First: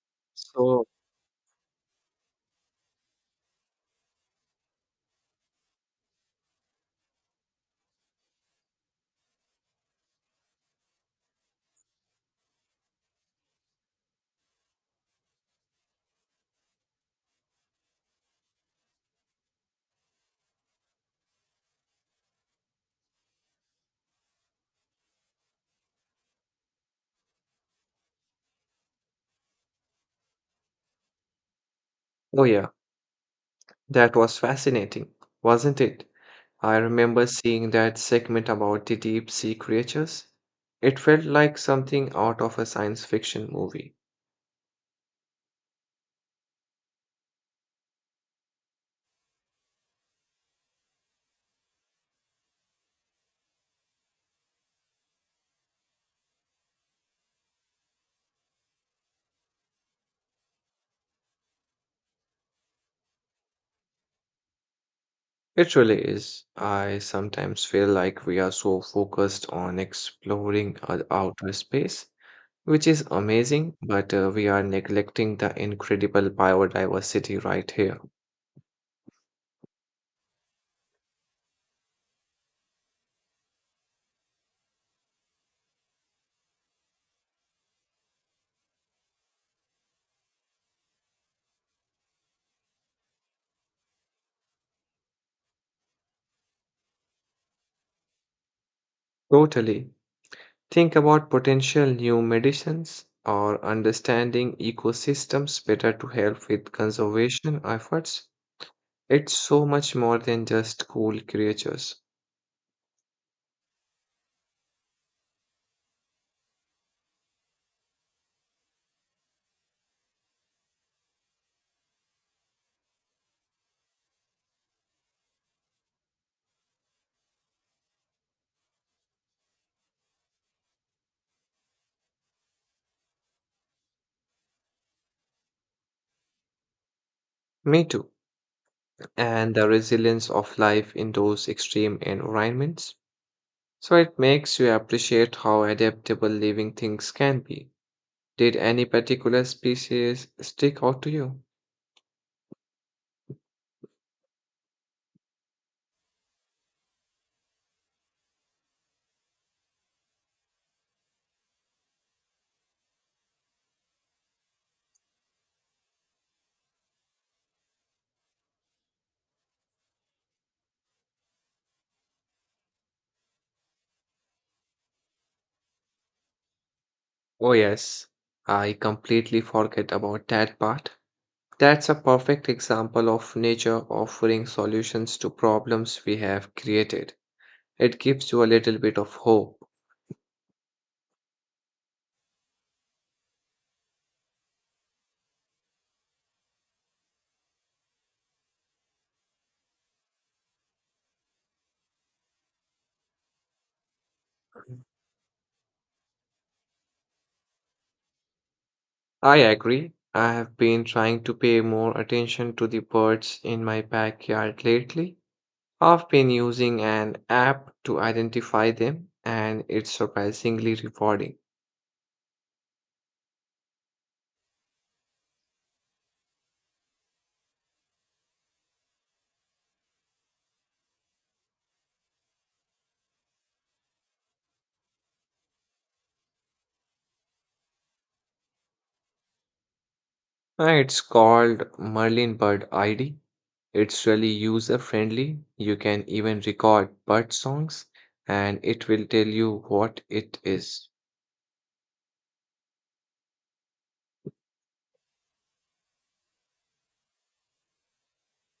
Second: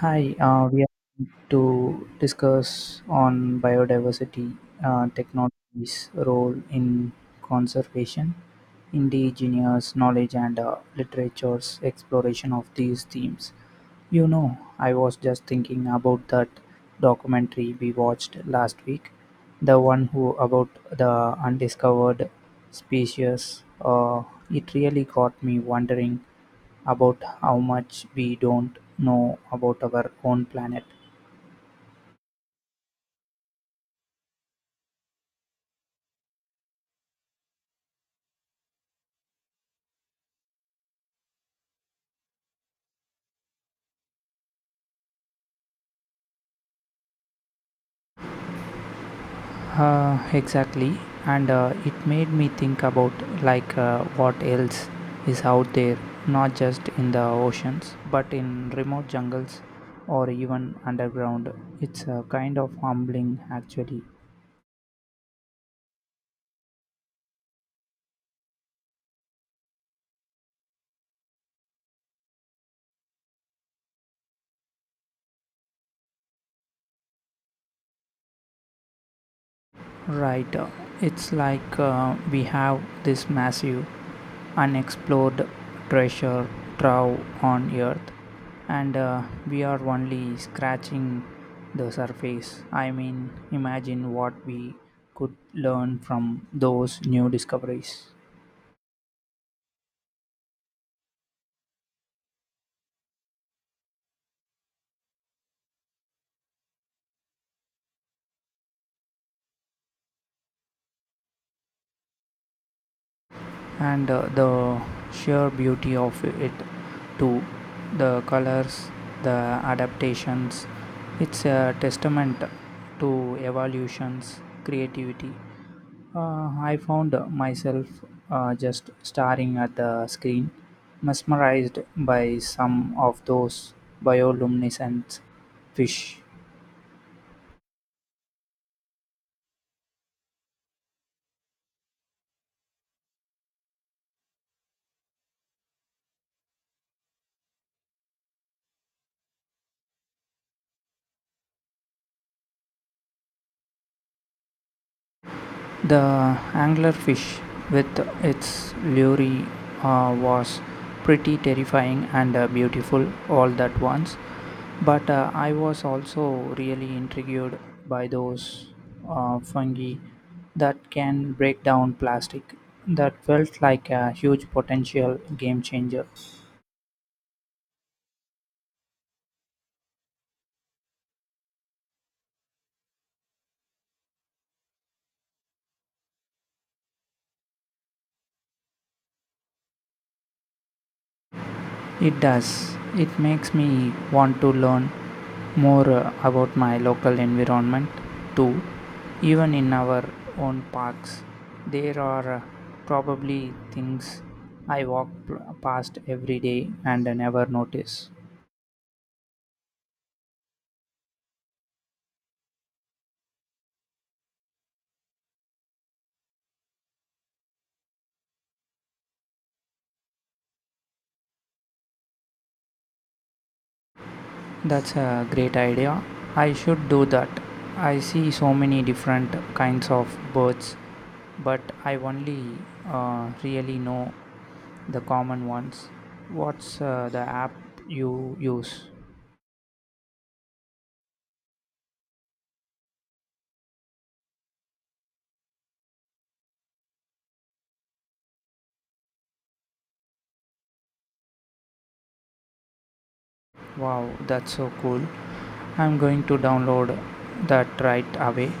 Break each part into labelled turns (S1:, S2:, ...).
S1: Hi, we
S2: So,
S1: are going to discuss on biodiversity technologies' role in conservation, indigenous knowledge, and literature's exploration of these themes. You know, I was just thinking about that documentary we watched last week, the one who about the undiscovered species. It really got me wondering about how much we don't know about our own planet.
S2: oh yeah, that was fascinating, wasn't it? I remember seeing that segment about the deep sea creatures. It felt like something out of a science fiction movie.
S1: Exactly, and it made me think about like what else is out there, not just in the oceans, but in remote jungles or even underground. It's kind of humbling, actually.
S2: It really is. I sometimes feel like we are so focused on exploring our outer space, which is amazing, but we are neglecting the incredible biodiversity right here.
S1: Right. It's like we have this massive unexplored treasure trove on Earth, and we are only scratching the surface. I mean, imagine what we could learn from those new discoveries.
S2: Totally. Think about potential new medicines or understanding ecosystems better to help with conservation efforts. It's so much more than just cool creatures.
S1: And the sheer beauty of it too, the colors, the adaptations, it's a testament to evolutions creativity. I found myself just staring at the screen, mesmerized by some of those bioluminescent fish.
S2: Me too. And the resilience of life in those extreme environments. So it makes you appreciate how adaptable living things can be. Did any particular species stick out to you?
S1: The anglerfish, with its lure, was pretty terrifying and beautiful all at once. But I was also really intrigued by those fungi that can break down plastic. That felt like a huge potential game changer.
S2: Oh, yes. I completely forget about that part. That's a perfect example of nature offering solutions to problems we have created. It gives you a little bit of hope.
S1: It does. It makes me want to learn more about my local environment too. Even in our own parks, there are probably things I walk past every day and I never notice.
S2: I agree. I have been trying to pay more attention to the birds in my backyard lately. I've been using an app to identify them, and it's surprisingly rewarding.
S1: That's a great idea. I should do that. I see so many different kinds of birds, but I only really know the common ones. What's the app you use?
S2: It's called Merlin Bird ID. It's really user friendly. You can even record bird songs and it will tell you what it is.
S1: Wow, that's so cool. I'm going to download that right away.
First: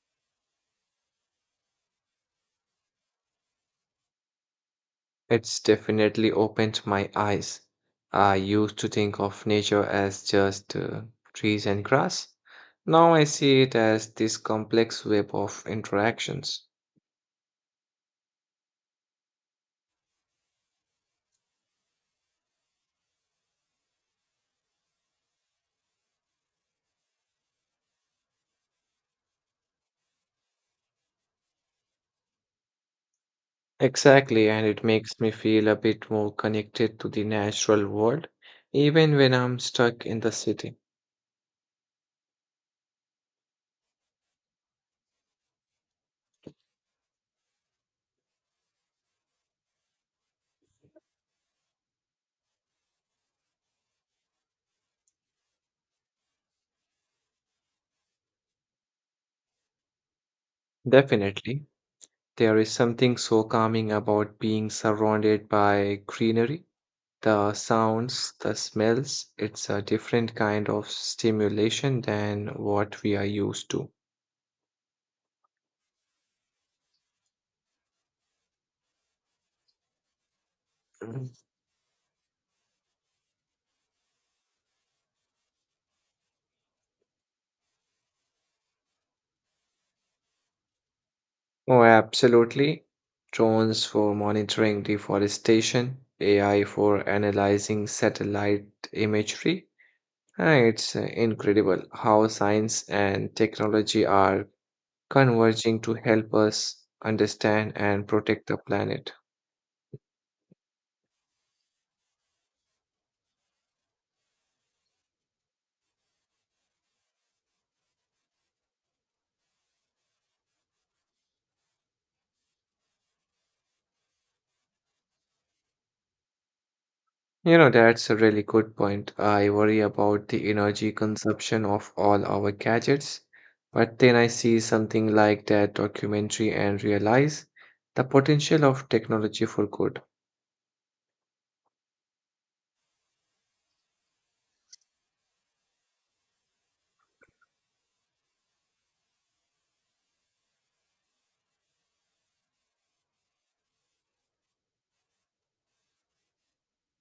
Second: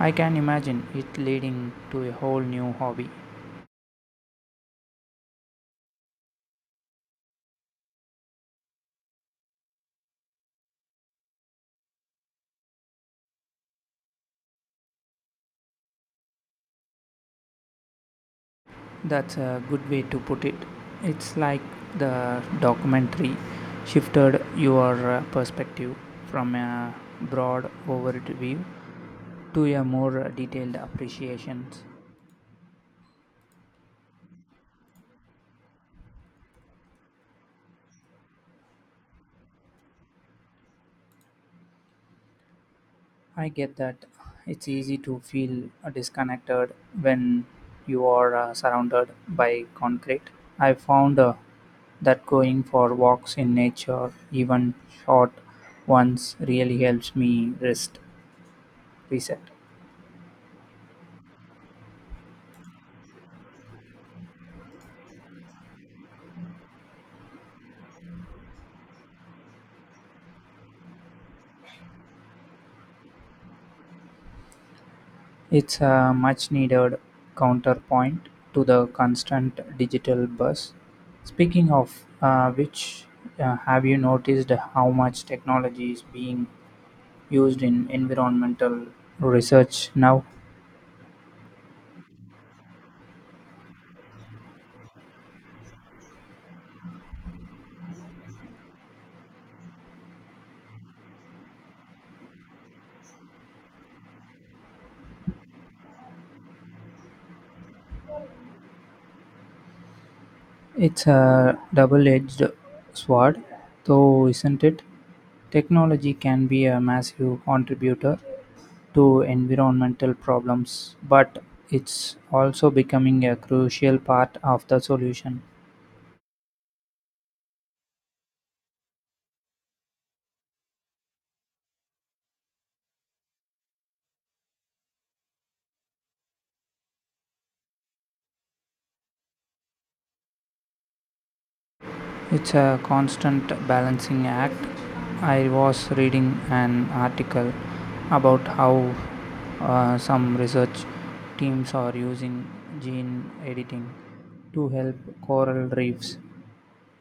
S1: I can imagine it leading to a whole new hobby.
S2: It's definitely opened my eyes. I used to think of nature as just trees and grass. Now I see it as this complex web of interactions.
S1: That's a good way to put it. It's like the documentary shifted your perspective from a broad overview to a more detailed appreciation.
S2: Exactly, and it makes me feel a bit more connected to the natural world, even when I'm stuck in the city.
S1: I get that it's easy to feel disconnected when you are surrounded by concrete. I found that going for walks in nature, even short ones, really helps me reset.
S2: Definitely. There is something so calming about being surrounded by greenery. The sounds, the smells, it's a different kind of stimulation than what we are used to.
S1: It's a much needed counterpoint to the constant digital buzz.
S2: Mhm.
S1: Speaking of which, have you noticed how much technology is being used in environmental research now?
S2: Oh, absolutely. Drones for monitoring deforestation, AI for analyzing satellite imagery. Ah, it's incredible how science and technology are converging to help us understand and protect the planet.
S1: It's a double-edged sword, though, isn't it? Technology can be a massive contributor to environmental problems, but it's also becoming a crucial part of the solution.
S2: You know, that's a really good point. I worry about the energy consumption of all our gadgets, but then I see something like that documentary and realize the potential of technology for good.
S1: It's a constant balancing act. I was reading an article about how some research teams are using gene editing to help coral reefs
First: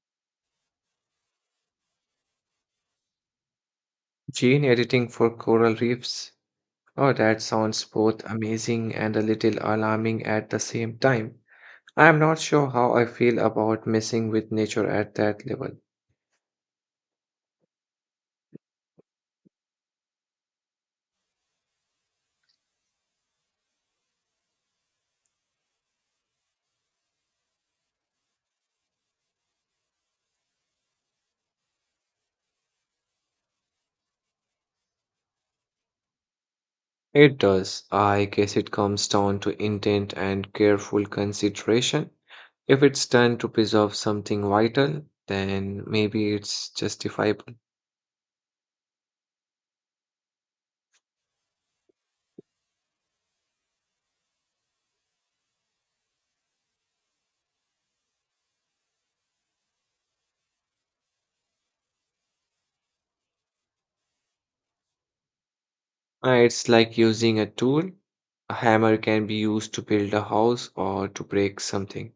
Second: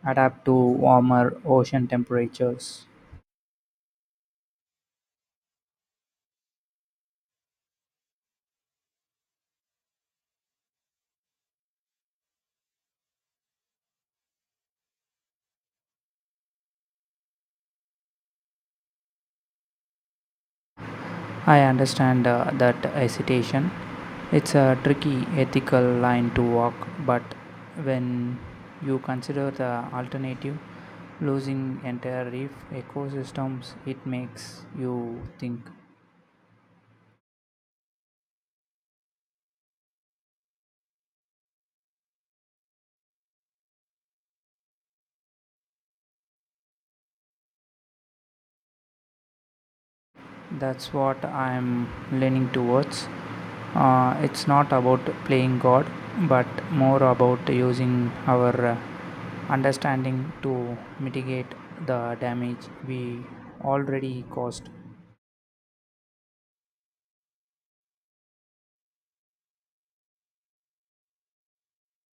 S1: adapt to warmer ocean temperatures.
S2: Gene editing for coral reefs. Oh, that sounds both amazing and a little alarming at the same time. I am not sure how I feel about messing with nature at that level.
S1: I understand that hesitation. It's a tricky ethical line to walk, but when you consider the alternative, losing entire reef ecosystems, it makes you think.
S2: It does. I guess it comes down to intent and careful consideration. If it's done to preserve something vital, then maybe it's justifiable.
S1: That's what I'm leaning towards. It's not about playing God, but more about using our understanding to mitigate the damage we already caused.
S2: It's like using a tool. A hammer can be used to build a house or to break something.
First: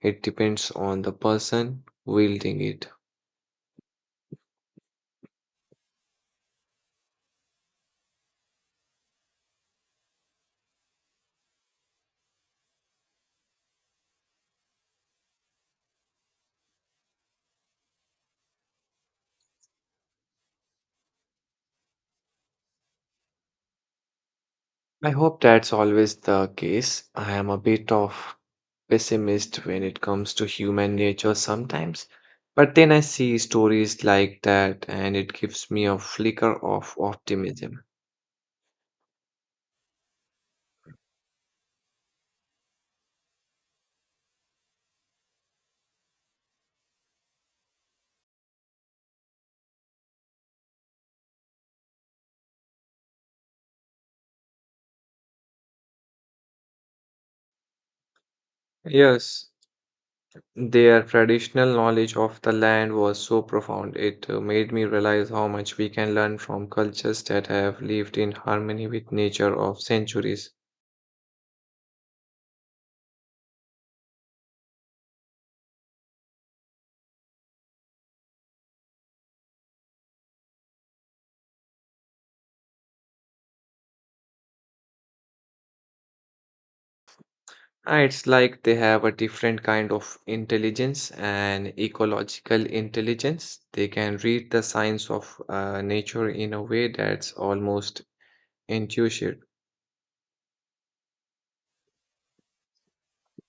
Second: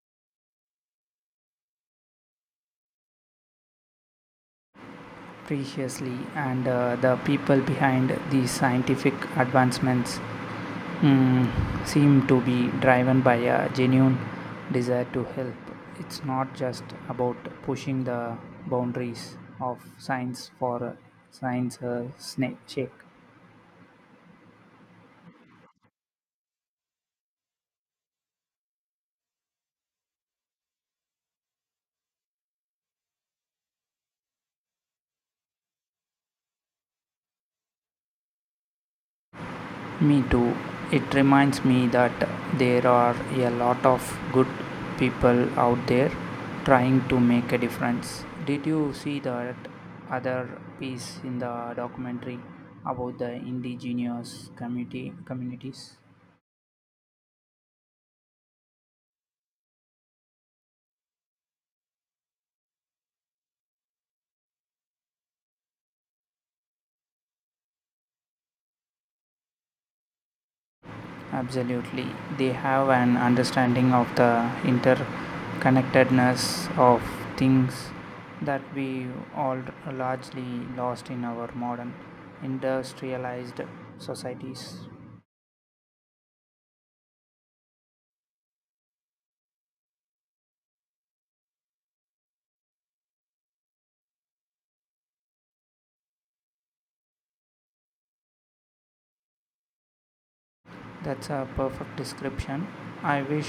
S2: It depends on the person wielding it.
S1: Preciously, and the people behind these scientific advancements mm, seem to be driven by a genuine desire to help. It's not just about pushing the boundaries of science for science's sake.
S2: I hope that's always the case. I am a bit of pessimist when it comes to human nature sometimes, but then I see stories like that and it gives me a flicker of optimism.
S1: Me too. It reminds me that there are a lot of good people out there trying to make a difference. Did you see that other piece in the documentary about the indigenous community communities?
S2: Yes, their traditional knowledge of the land was so profound, it made me realize how much we can learn from cultures that have lived in harmony with nature of centuries.
S1: Absolutely. They have an understanding of the interconnectedness of things that we all largely lost in our modern industrialized societies.
S2: Ah, it's like they have a different kind of intelligence, an ecological intelligence. They can read the signs of nature in a way that's almost intuitive.
S1: That's a perfect description. I wish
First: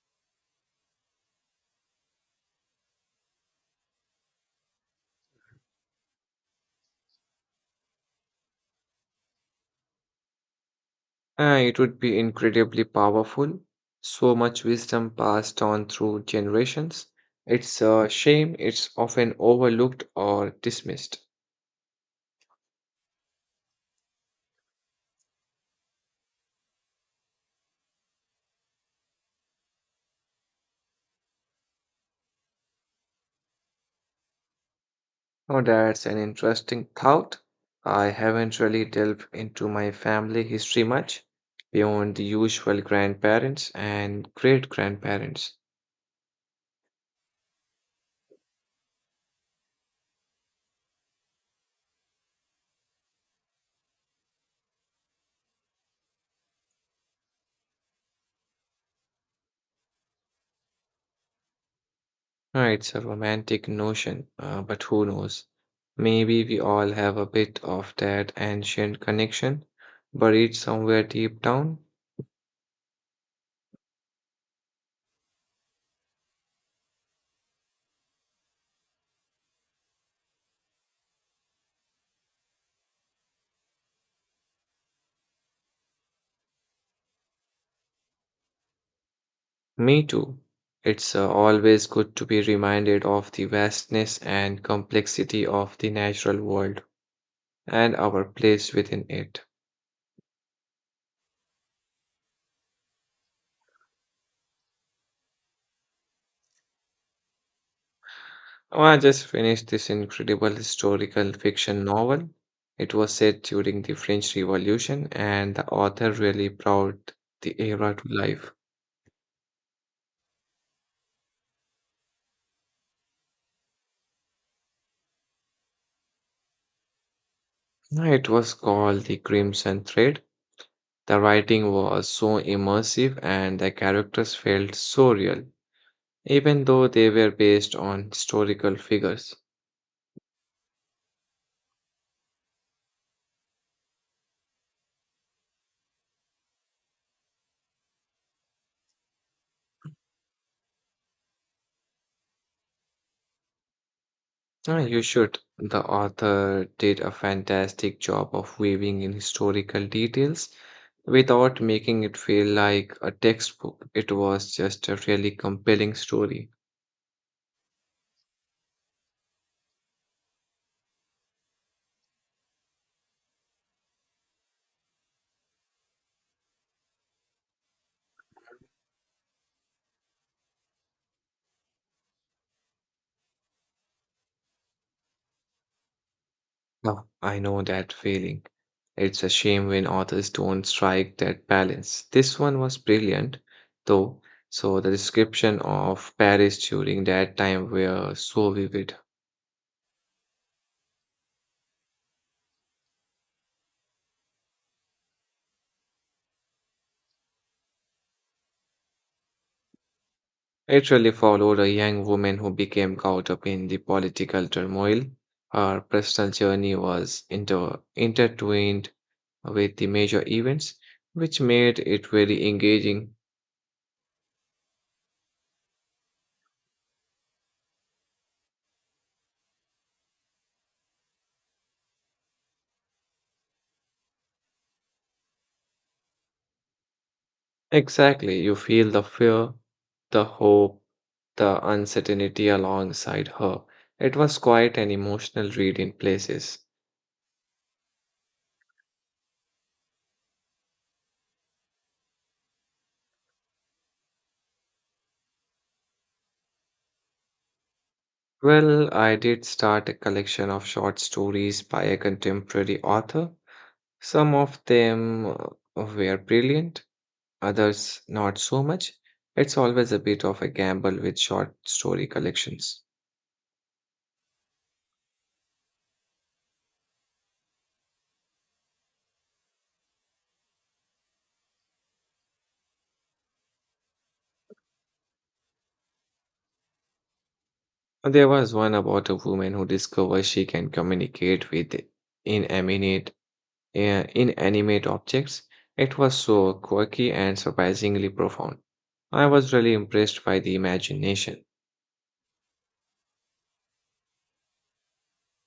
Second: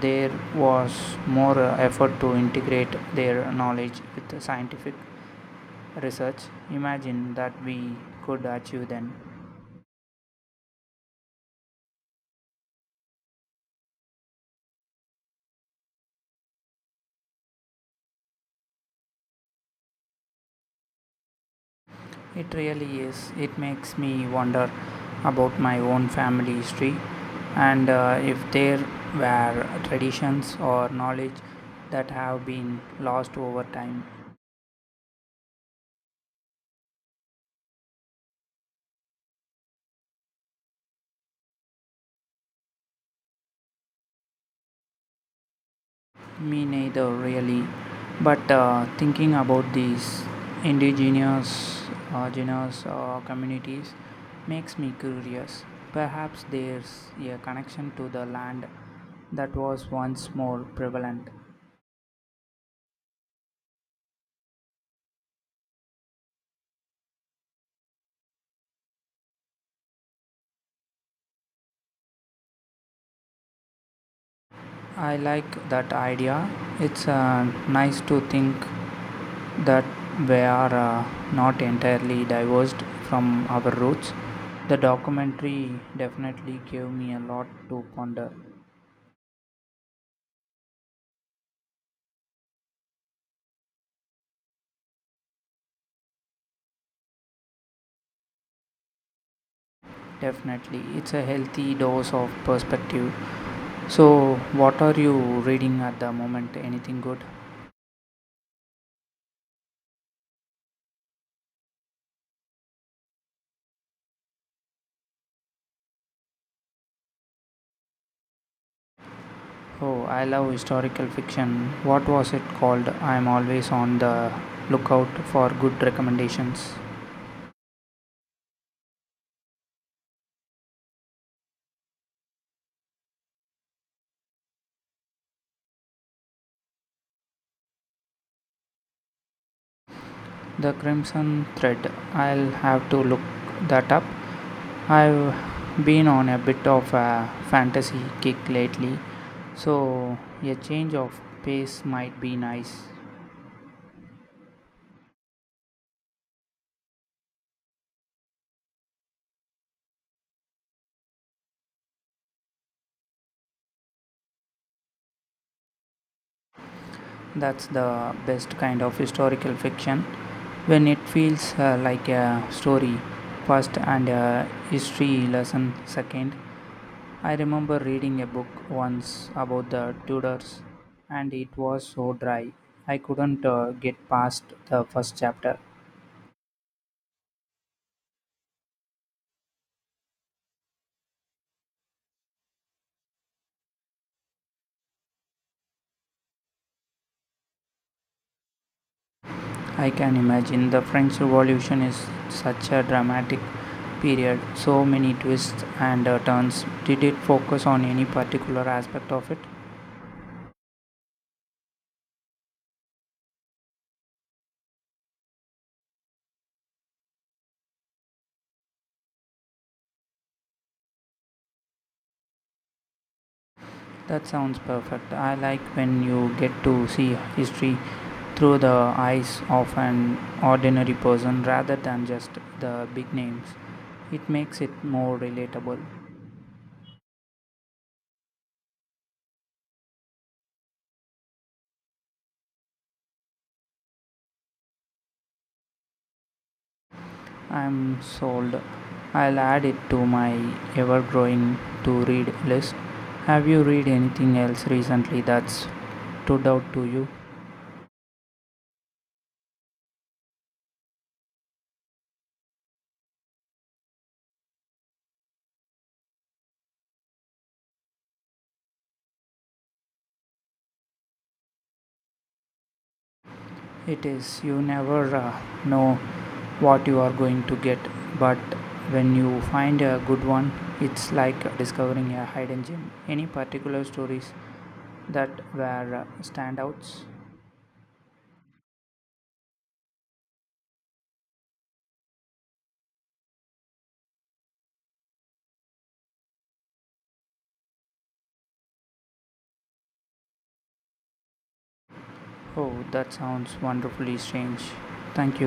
S1: there was more effort to integrate their knowledge with the scientific research. Imagine that we could achieve then.
S2: It would be incredibly powerful. So much wisdom passed on through generations. It's a shame it's often overlooked or dismissed.
S1: It really is. It makes me wonder about my own family history and if there were traditions or knowledge that have been lost over time.
S2: Now, that's an interesting thought. I haven't really delved into my family history much beyond the usual grandparents and great grandparents.
S1: Me neither, really. But thinking about these indigenous genus communities makes me curious. Perhaps there's a connection to the land that was once more prevalent.
S2: It's a romantic notion, but who knows? Maybe we all have a bit of that ancient connection buried somewhere deep down.
S1: I like that idea. It's nice to think that we are not entirely divorced from our roots. The documentary definitely gave me a lot to ponder.
S2: Me too. It's always good to be reminded of the vastness and complexity of the natural world and our place within it.
S1: Definitely, it's a healthy dose of perspective. So, what are you reading at the moment? Anything good?
S2: Oh, I just finished this incredible historical fiction novel. It was set during the French Revolution, and the author really brought the era to life.
S1: Oh, I love historical fiction. What was it called? I'm always on the lookout for good recommendations.
S2: It was called The Crimson Thread. The writing was so immersive, and the characters felt so real, even though they were based on historical figures.
S1: The Crimson Thread. I'll have to look that up. I've been on a bit of a fantasy kick lately, so a change of pace might be nice.
S2: Ah, you should. The author did a fantastic job of weaving in historical details without making it feel like a textbook. It was just a really compelling story.
S1: That's the best kind of historical fiction, when it feels like a story first and a history lesson second. I remember reading a book once about the Tudors and it was so dry. I couldn't get past the first chapter.
S2: Now, I know that feeling. It's a shame when authors don't strike that balance. This one was brilliant, though, so the description of Paris during that time were so vivid.
S1: I can imagine the French Revolution is such a dramatic period, so many twists and turns. Did it focus on any particular aspect of it?
S2: It really followed a young woman who became caught up in the political turmoil. Her personal journey was intertwined with the major events, which made it very engaging.
S1: That sounds perfect. I like when you get to see history through the eyes of an ordinary person rather than just the big names. It makes it more relatable.
S2: Exactly, you feel the fear, the hope, the uncertainty alongside her. It was quite an emotional read in places.
S1: I'm sold. I'll add it to my ever growing to read list. Have you read anything else recently that's stood out to you?
S2: Well, I did start a collection of short stories by a contemporary author. Some of them were brilliant, others not so much. It's always a bit of a gamble with short story collections.
S1: It is, you never know what you are going to get, but when you find a good one, it's like discovering a hidden gem. Any particular stories that were standouts?
S2: There was one about a woman who discovers she can communicate with inanimate, uh, inanimate objects. It was so quirky and surprisingly profound. I was really impressed by the imagination.
S1: Oh, that sounds wonderfully strange. Thank you.